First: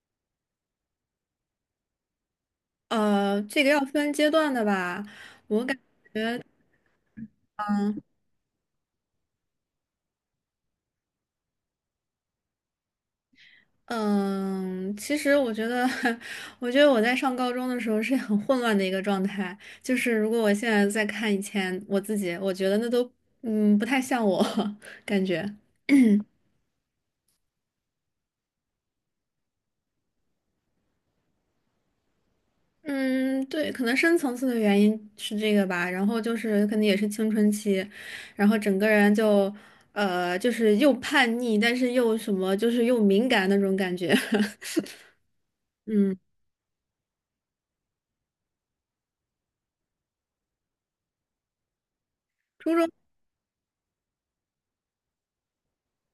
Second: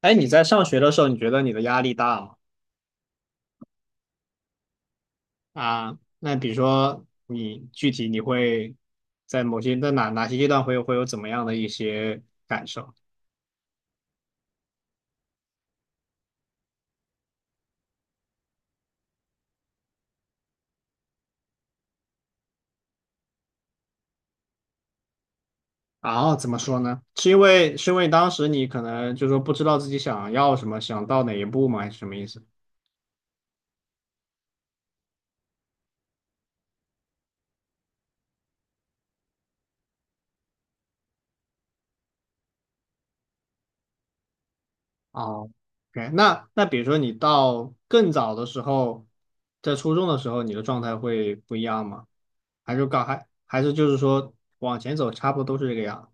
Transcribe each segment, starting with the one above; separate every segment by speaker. Speaker 1: 哎，你在上学的时候，你觉得你的压力大吗？
Speaker 2: 这个要分阶段的吧。我感，
Speaker 1: 啊，那比如说你具体你会在某些在哪些阶段会有怎么样的一些感受？
Speaker 2: 嗯，其实我觉得，我觉得我在上高中的时候是很混乱的一个状态。就是如果我现在再看以前我自己，我觉得那都，不太像我 感觉。
Speaker 1: 然后怎么说呢？是因为当时你可能就说不知道自己想要什么，想到哪一步吗？还是什么意思？
Speaker 2: 嗯，对，可能深层次的原因是这个吧。然后就是可能也是青春期，然后整个人就，就是又叛逆，但是又什么，就是又敏感那种感觉。
Speaker 1: 哦，OK，
Speaker 2: 嗯。
Speaker 1: 那比如说你到更早的时候，在初中的时候，你的状态会不一样吗？还是还是就是说往前走，差不多都是这个样？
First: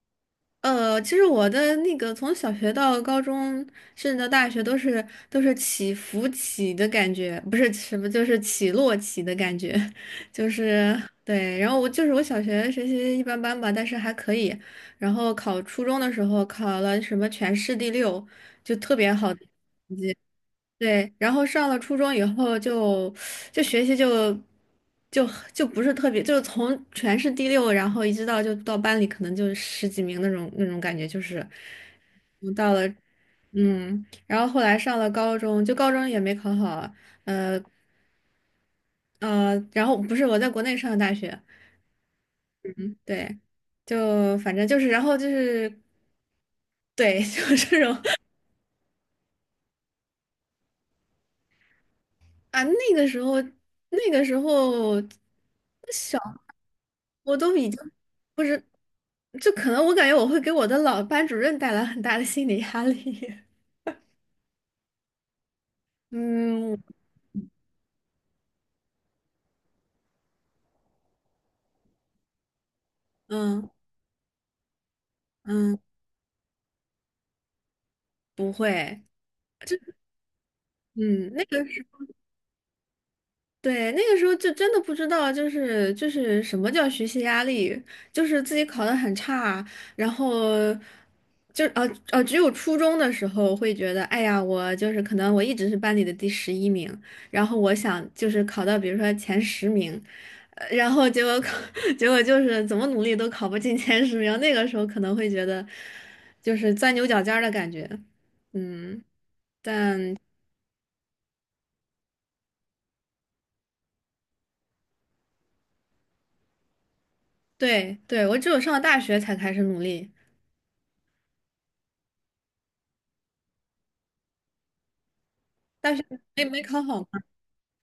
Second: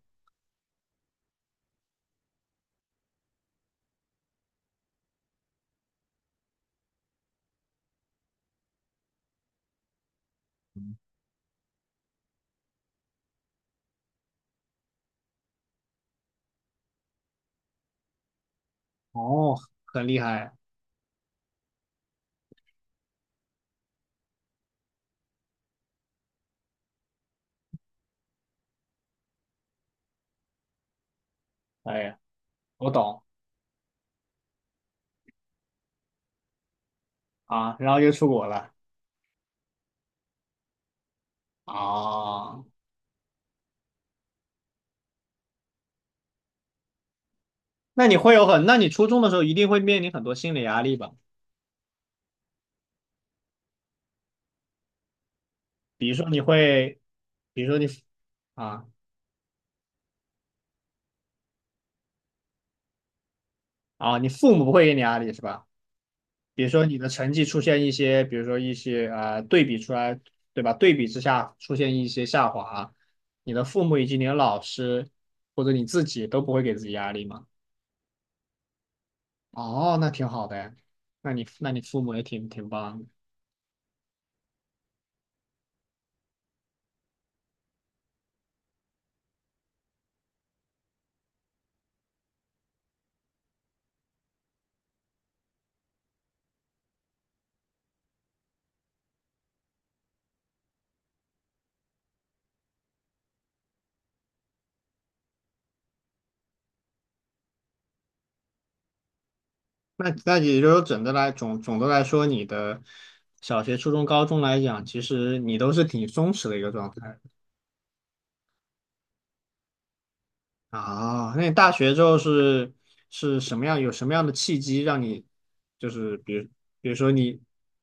Speaker 2: 其实我的那个从小学到高中，甚至到大学，都是起伏起的感觉，不是什么，就是起落起的感觉，就是对。然后我就是我小学学习一般般吧，但是还可以。然后考初中的时候考了什么全市第六，就特别好的
Speaker 1: 哦，
Speaker 2: 成
Speaker 1: 很
Speaker 2: 绩。
Speaker 1: 厉害。
Speaker 2: 对，然后上了初中以后就学习就就不是特别，就是从全市第六，然后一直到班里可能就十几名那种感觉，就是
Speaker 1: 哎呀。
Speaker 2: 嗯到了。
Speaker 1: 我懂
Speaker 2: 然后后来上了高中，就高中也没考好，呃
Speaker 1: 啊，然后又出国了
Speaker 2: 然后不是我在国内上的大学。
Speaker 1: 啊。
Speaker 2: 嗯，对，就反正就是，然后就是对，就是这种
Speaker 1: 那你会有很，那你初中的时候一定会面临很多心理压力吧？
Speaker 2: 啊，那个时候那个时候
Speaker 1: 比如
Speaker 2: 小
Speaker 1: 说你会，
Speaker 2: 我都
Speaker 1: 比
Speaker 2: 已
Speaker 1: 如说你
Speaker 2: 经。不，
Speaker 1: 啊
Speaker 2: 就可能我感觉我会给我的老班主任带来很大的心理压力。
Speaker 1: 啊，你父母不会给你压力是吧？比如
Speaker 2: 嗯
Speaker 1: 说你的成绩出现一些，比如说一些啊对比出来，对吧？对比之下出现一些下滑，你的
Speaker 2: 嗯
Speaker 1: 父母以及你的老师或者
Speaker 2: 嗯，
Speaker 1: 你自己都不会给自己压力吗？
Speaker 2: 不会，
Speaker 1: 哦，那挺好的哎，
Speaker 2: 嗯，
Speaker 1: 那
Speaker 2: 那
Speaker 1: 你
Speaker 2: 个。
Speaker 1: 那你父母也挺棒的。
Speaker 2: 对，那个时候就真的不知道，就是什么叫学习压力，就是自己考得很差，然后就只有初中的时候会觉得，哎呀，我就是可能我一直是班里的第11名，然后我想就是考到比如说前十名，然后结果考 结果就是怎么努力都考不进前十名，那个时候可能会觉得就是钻牛角尖儿的感觉。嗯，
Speaker 1: 那
Speaker 2: 但
Speaker 1: 那也就是说，整的来总总的来说，你的小学、初中、高中来讲，其实你都是挺松弛的一个状态
Speaker 2: 对对，我只有上了大学才开始努力。
Speaker 1: 啊。那你大学之后是什么样？有什么样的契机让你就
Speaker 2: 大学
Speaker 1: 是比
Speaker 2: 没
Speaker 1: 如
Speaker 2: 没考
Speaker 1: 比如
Speaker 2: 好
Speaker 1: 说
Speaker 2: 嘛。
Speaker 1: 你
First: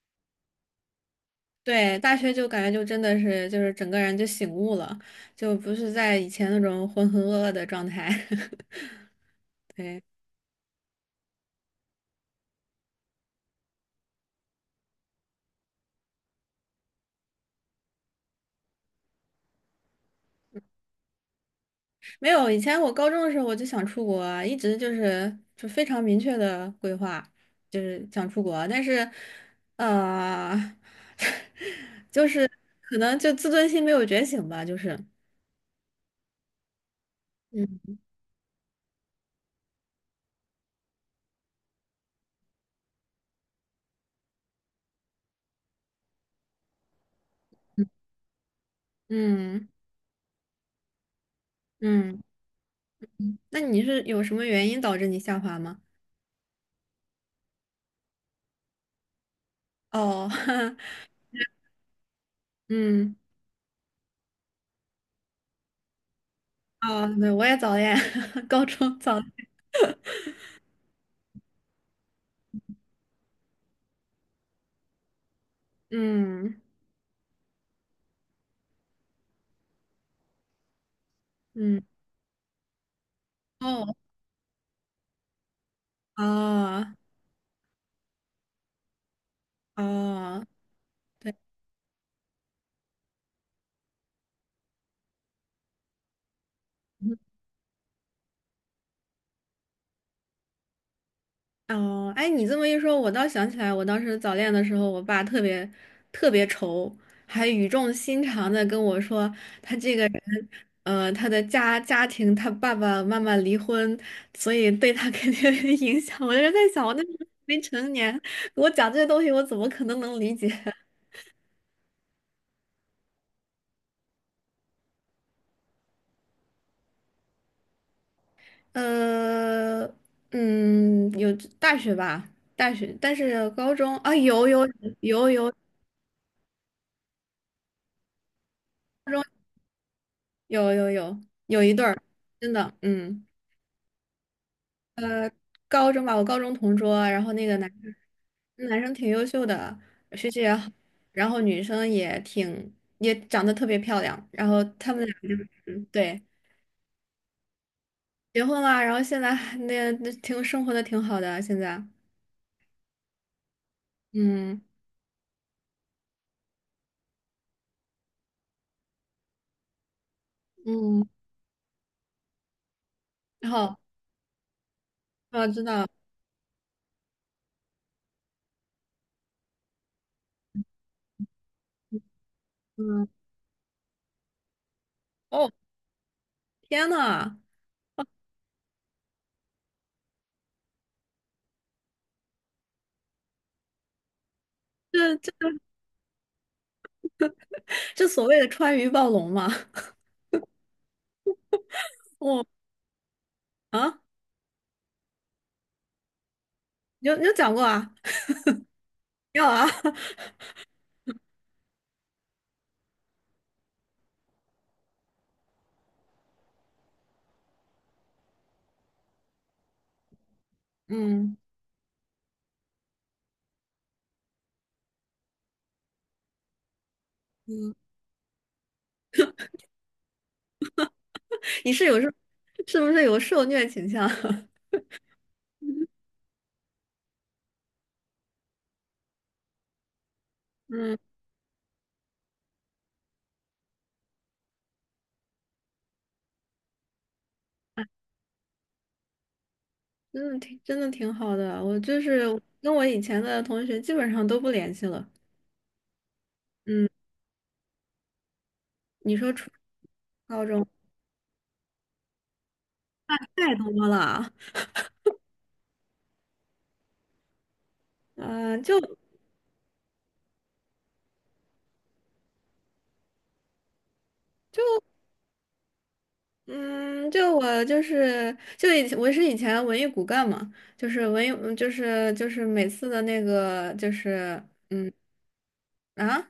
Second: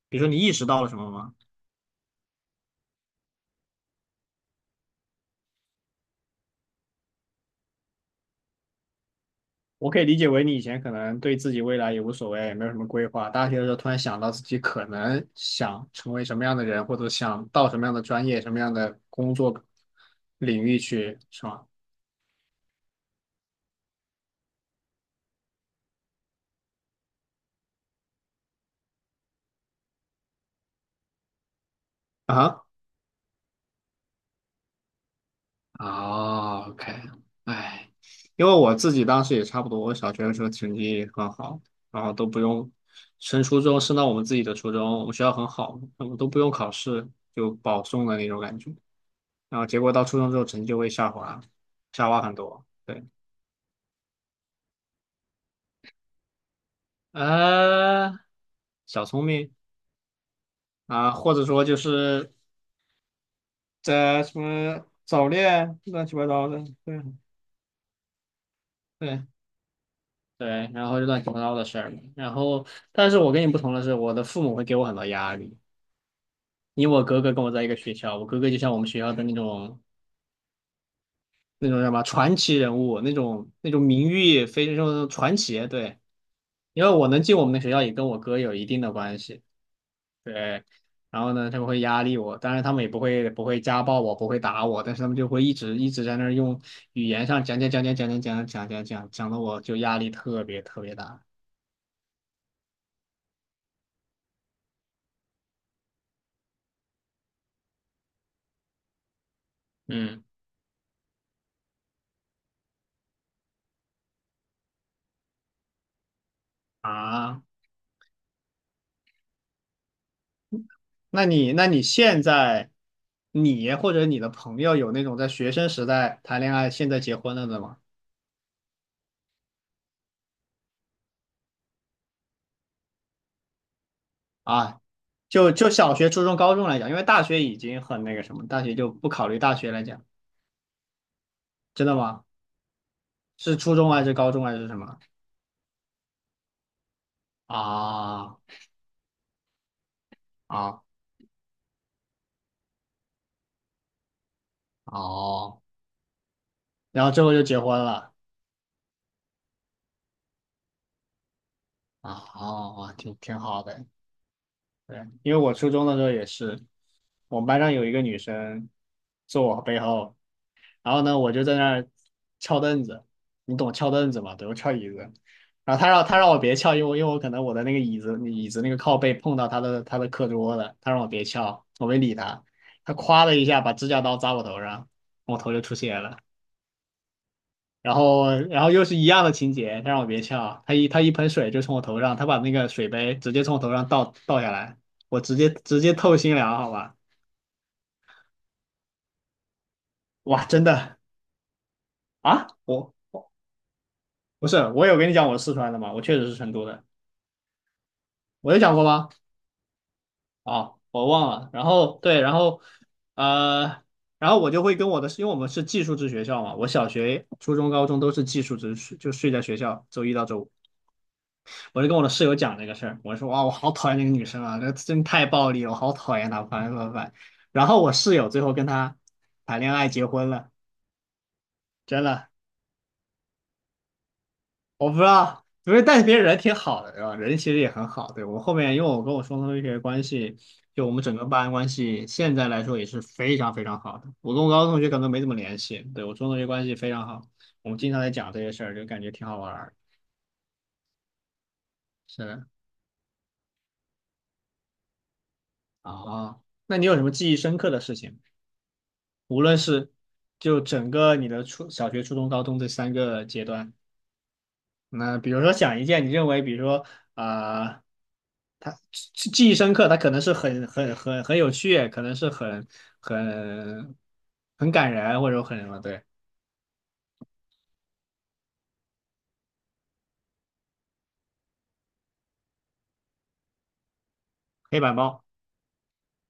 Speaker 1: 比如说你意识到了什么吗？
Speaker 2: 对，大学就感觉就真的是就是整个人就醒悟了，就不是在以前那种浑浑噩噩的状态。
Speaker 1: 我可
Speaker 2: 对，
Speaker 1: 以理解为你以前可能对自己未来也无所谓，也没有什么规划。大学的时候突然想到自己可能想成为什么样的人，或者想到什么样的专业、什么样的工作领域去，是吗？
Speaker 2: 没有，以前我高中的时候我就想出国啊，一直就是就非常明确的规划，就是想出国，但是，呃，就是
Speaker 1: 啊
Speaker 2: 可能就自尊心没有觉醒吧，就是，
Speaker 1: 哦，OK，哎，
Speaker 2: 嗯
Speaker 1: 因为我自己当时也差不多，我小学的时候成绩很好，然后都不用升初中，升到我们自己的初中，我们学校很好，我们都不用考试就保送的那种感觉。然后
Speaker 2: 嗯
Speaker 1: 结果到初中之后成绩就会下滑，下滑
Speaker 2: 嗯，
Speaker 1: 很多。对，
Speaker 2: 那你是有什么原因导致你下滑吗？
Speaker 1: 呃，小聪明
Speaker 2: 哦，
Speaker 1: 啊，或者说就是
Speaker 2: 嗯。
Speaker 1: 在什么早恋乱七八糟的，对
Speaker 2: 啊，对，我也早恋，高中早，
Speaker 1: 对。对，然后就乱七八糟的事儿嘛。然后，但是我跟你不同的是，我的父母会给我很多压力。
Speaker 2: 嗯
Speaker 1: 因为我哥哥跟我在一个学校，我哥哥就像我们学校的那种那种
Speaker 2: 嗯，
Speaker 1: 叫什么传奇人物，那种
Speaker 2: 哦
Speaker 1: 名誉非常传奇。对，因
Speaker 2: 哦
Speaker 1: 为我能进我们的学校，也跟我哥有一定的关系。
Speaker 2: 哦，
Speaker 1: 对，然后
Speaker 2: 对，
Speaker 1: 呢，他们会压力我，当然他们也不会家暴我，不会打我，但是他们就会一直在那儿用语
Speaker 2: 嗯，
Speaker 1: 言上讲讲讲讲讲讲讲讲讲讲讲的，我就压力特别大。
Speaker 2: 哦，哎，你这么一说，我倒想起来，我当时早恋的时候，我爸特别特别愁，还语重心长的跟我说，他这个人，
Speaker 1: 嗯
Speaker 2: 他的家庭，他爸爸妈妈离婚，所以对他 肯定有影响。我就在想，我那时候
Speaker 1: 啊。
Speaker 2: 没成年，我讲这些东西，我怎么能理解？
Speaker 1: 那你现在你或者你的朋友有那种在学生时代谈恋爱，现在结婚了的吗？
Speaker 2: 呃，有，大学吧，大学，但是高中啊，有有
Speaker 1: 啊，
Speaker 2: 有
Speaker 1: 就
Speaker 2: 有，
Speaker 1: 就小学、初中、高中来讲，因为大学已经很那个什么，大学就不
Speaker 2: 高中
Speaker 1: 考虑大学来讲，
Speaker 2: 有有有有一对
Speaker 1: 真的
Speaker 2: 儿，
Speaker 1: 吗？
Speaker 2: 真的，嗯，
Speaker 1: 是初中还是高中还是什么？
Speaker 2: 高中吧，我高中同桌啊，然后那个男
Speaker 1: 啊
Speaker 2: 生男生挺优秀的，学习也好，
Speaker 1: 啊
Speaker 2: 然后女生也长得特别漂亮，然后他们俩就，
Speaker 1: 哦，
Speaker 2: 对，
Speaker 1: 然后最后就结婚了
Speaker 2: 结婚了，然后现在还那挺生活的挺好的啊，现在，
Speaker 1: 啊哦，挺好的，
Speaker 2: 嗯
Speaker 1: 对，因为我初中的时候也是，我们班上有一个女生坐我背后。然后
Speaker 2: 嗯，
Speaker 1: 呢，我就在那儿翘凳子，
Speaker 2: 然
Speaker 1: 你懂
Speaker 2: 后
Speaker 1: 翘凳子吗？对，我翘椅子。
Speaker 2: 我知
Speaker 1: 然后
Speaker 2: 道，
Speaker 1: 他让我别翘，因为我可能我的那个椅子那个靠背碰到他的课桌了，他让我别翘，我没理他。他
Speaker 2: 嗯，
Speaker 1: 夸的一下把指甲刀扎我头上，我
Speaker 2: 哦，
Speaker 1: 头就出血了。
Speaker 2: 天呐！
Speaker 1: 然后又是一样的情节，他让我别翘，他一盆水就从我头上，他把那个水杯直接从我头上倒下来，
Speaker 2: 这
Speaker 1: 我直接
Speaker 2: 这
Speaker 1: 直接透心凉，好吧？
Speaker 2: 这所谓的川渝暴龙嘛，
Speaker 1: 哇，真的
Speaker 2: 我
Speaker 1: 啊，我
Speaker 2: 啊，
Speaker 1: 不是我有跟你讲我四川的吗？我确实是成都的。
Speaker 2: 你有讲过啊？
Speaker 1: 我有讲过吗？
Speaker 2: 没有啊？
Speaker 1: 啊，我忘了。然后对，然后呃，然后我就会跟我的，因为我们是寄宿制学校嘛，我小学、初中、高中都是寄宿制，睡就睡在学校，周一到周五。
Speaker 2: 嗯
Speaker 1: 我就跟我的室友讲这个事儿，我说哇，我好讨厌那个女生啊，那真太暴力了，我好讨厌她，烦烦烦。然
Speaker 2: 嗯，
Speaker 1: 后我室友最后跟她谈恋爱结婚了，
Speaker 2: 你是有
Speaker 1: 真
Speaker 2: 是
Speaker 1: 的。
Speaker 2: 是不是有受虐倾向？
Speaker 1: 我不知道，因为但是别人人挺好的，对吧？人其实也很好。对，我后面，因为我跟我双同学关系，就我
Speaker 2: 嗯，
Speaker 1: 们整个班关系，现在来说也是非常好的。我跟我高中同学可能没怎么联系，对，我中同学关系非常好，我们经常在讲这些事儿，就感觉挺好玩儿。
Speaker 2: 真的挺好的。我就是
Speaker 1: 是的，
Speaker 2: 跟我以前的同学基本上都不联系了。
Speaker 1: 啊，那你
Speaker 2: 嗯，
Speaker 1: 有什么记忆深刻的事情？
Speaker 2: 你说
Speaker 1: 无
Speaker 2: 初
Speaker 1: 论是
Speaker 2: 高
Speaker 1: 就
Speaker 2: 中？
Speaker 1: 整个你的初小学、初中、高中这三个阶
Speaker 2: 太
Speaker 1: 段，
Speaker 2: 多了，
Speaker 1: 那比如说想一件你认为，比如说啊。
Speaker 2: 嗯、
Speaker 1: 他
Speaker 2: 就
Speaker 1: 记忆深刻，他可能是很有趣，可能是很
Speaker 2: 就
Speaker 1: 很感人，或者很什么。对，
Speaker 2: 嗯，就我就是就以我是以前文艺骨干嘛，就是文艺嗯就是就是每次的那个
Speaker 1: 黑
Speaker 2: 嗯
Speaker 1: 板报，
Speaker 2: 啊。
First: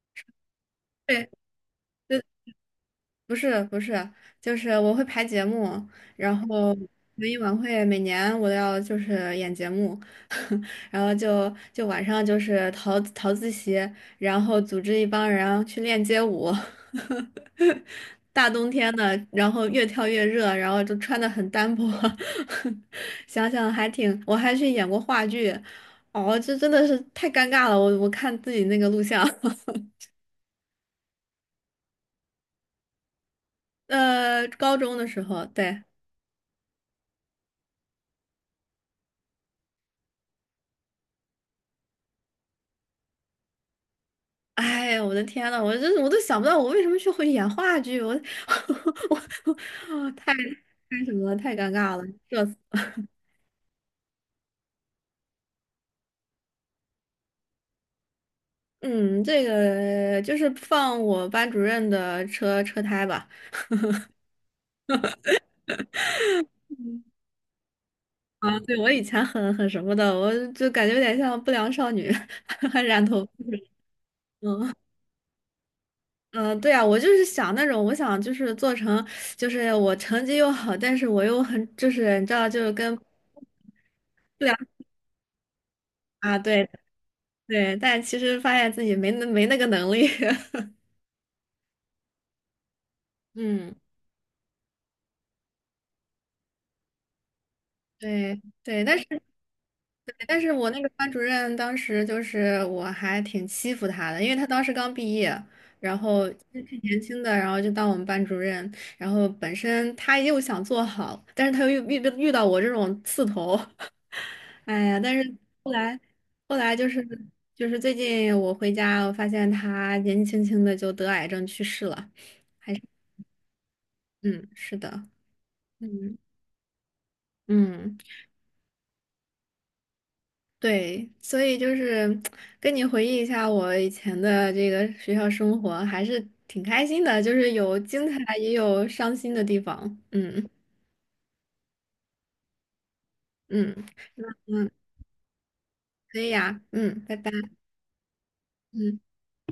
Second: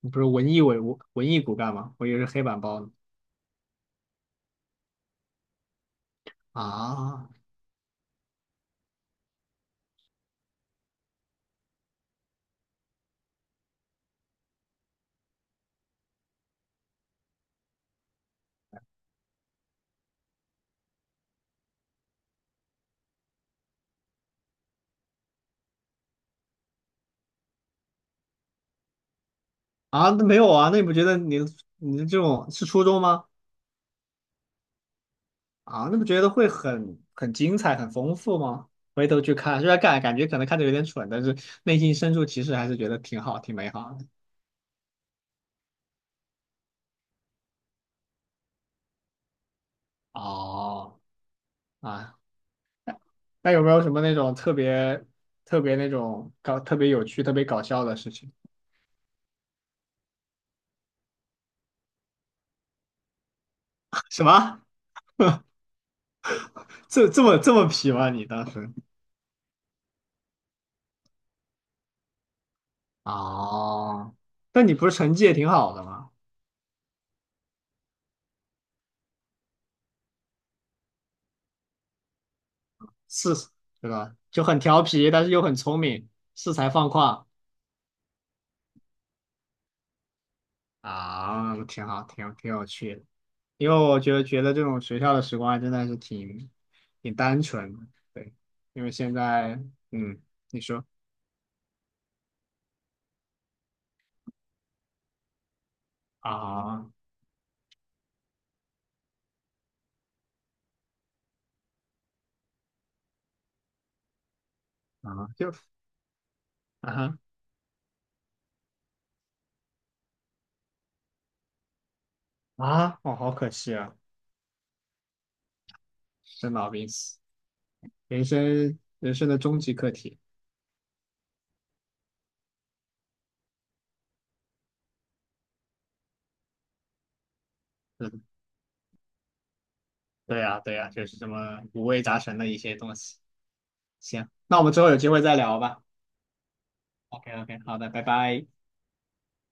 Speaker 1: 你不是文
Speaker 2: 对，
Speaker 1: 艺骨干吗？我以为
Speaker 2: 对，
Speaker 1: 是黑板报呢。
Speaker 2: 不是不是，就是我会排节目，然后文
Speaker 1: 啊
Speaker 2: 艺晚会每年我都要演节目，然后就晚上就是逃自习，然后组织一帮人去练街舞，大冬天的，然后越跳越热，然后就穿的很单薄，想想还挺，我还去演过话剧，哦，这真的是太尴尬了，我看自己那个录像，
Speaker 1: 啊，那没有啊，那你不觉得你你这种是初中吗？
Speaker 2: 高中的时候，对。
Speaker 1: 啊，那不觉得会很精彩、很丰富吗？回头去看，虽然感觉可能看着有点蠢，但是内心深处其实还是觉得挺好、挺美好的。
Speaker 2: 哎，我的天呐，我真是我都想不到我为什么去会演话剧，我 我我太
Speaker 1: 哦，
Speaker 2: 太什么了，太尴尬了，
Speaker 1: 啊，
Speaker 2: 社死。
Speaker 1: 那有没有什么那种特别那种搞特别有趣、特别搞笑的事情？
Speaker 2: 嗯，这个就是放我班主任的车胎吧。
Speaker 1: 什么？这这么皮吗？你当
Speaker 2: 啊，
Speaker 1: 时？
Speaker 2: 对，我以前很什么的，我就感觉有点像不良少女，还染头发。
Speaker 1: 哦，那
Speaker 2: 嗯
Speaker 1: 你不是成绩也挺好的吗？
Speaker 2: 嗯，对啊，我就是想那种，我想就是做成，就是我成绩又好，但是我又很，就是你知道，就是跟不
Speaker 1: 是，对吧？就
Speaker 2: 良
Speaker 1: 很调皮，但是又很聪明，
Speaker 2: 啊，
Speaker 1: 恃
Speaker 2: 对
Speaker 1: 才放旷
Speaker 2: 对，但其实发现自己没那个能力。
Speaker 1: 啊，挺好，挺有趣的。因
Speaker 2: 嗯，
Speaker 1: 为我觉得这种学校的时光还真的是挺单纯的，对。
Speaker 2: 对
Speaker 1: 因
Speaker 2: 对，
Speaker 1: 为
Speaker 2: 但
Speaker 1: 现
Speaker 2: 是
Speaker 1: 在，嗯，
Speaker 2: 但是
Speaker 1: 你
Speaker 2: 我那
Speaker 1: 说
Speaker 2: 个班主任当时就是我还挺欺负他的，因为他当时刚毕业，然后挺
Speaker 1: 啊
Speaker 2: 年轻的，然后就当我们班主任，然后本身他又想做好，但是他又遇到我这种刺头，哎呀，但
Speaker 1: 啊，
Speaker 2: 是
Speaker 1: 就
Speaker 2: 后来后来就
Speaker 1: 啊
Speaker 2: 是
Speaker 1: 哈
Speaker 2: 最近我回家，我发现他年纪轻轻的就得癌症去世了，还是
Speaker 1: 啊，哦，好可惜啊。
Speaker 2: 嗯，是的，嗯。
Speaker 1: 生老病死，
Speaker 2: 嗯。
Speaker 1: 人生的终极课题。
Speaker 2: 对，所以就是跟你回忆一下我以前的这个学校生活，还是挺开心的，就是有精
Speaker 1: 嗯，
Speaker 2: 彩，也有伤心的地方。
Speaker 1: 对
Speaker 2: 嗯
Speaker 1: 呀，对呀，就是这么五味杂陈的一些东西。
Speaker 2: 嗯，
Speaker 1: 行，那我
Speaker 2: 嗯，
Speaker 1: 们之后有机会再聊吧。
Speaker 2: 可以呀，嗯，拜拜。
Speaker 1: OK OK，好的，拜拜。
Speaker 2: 嗯。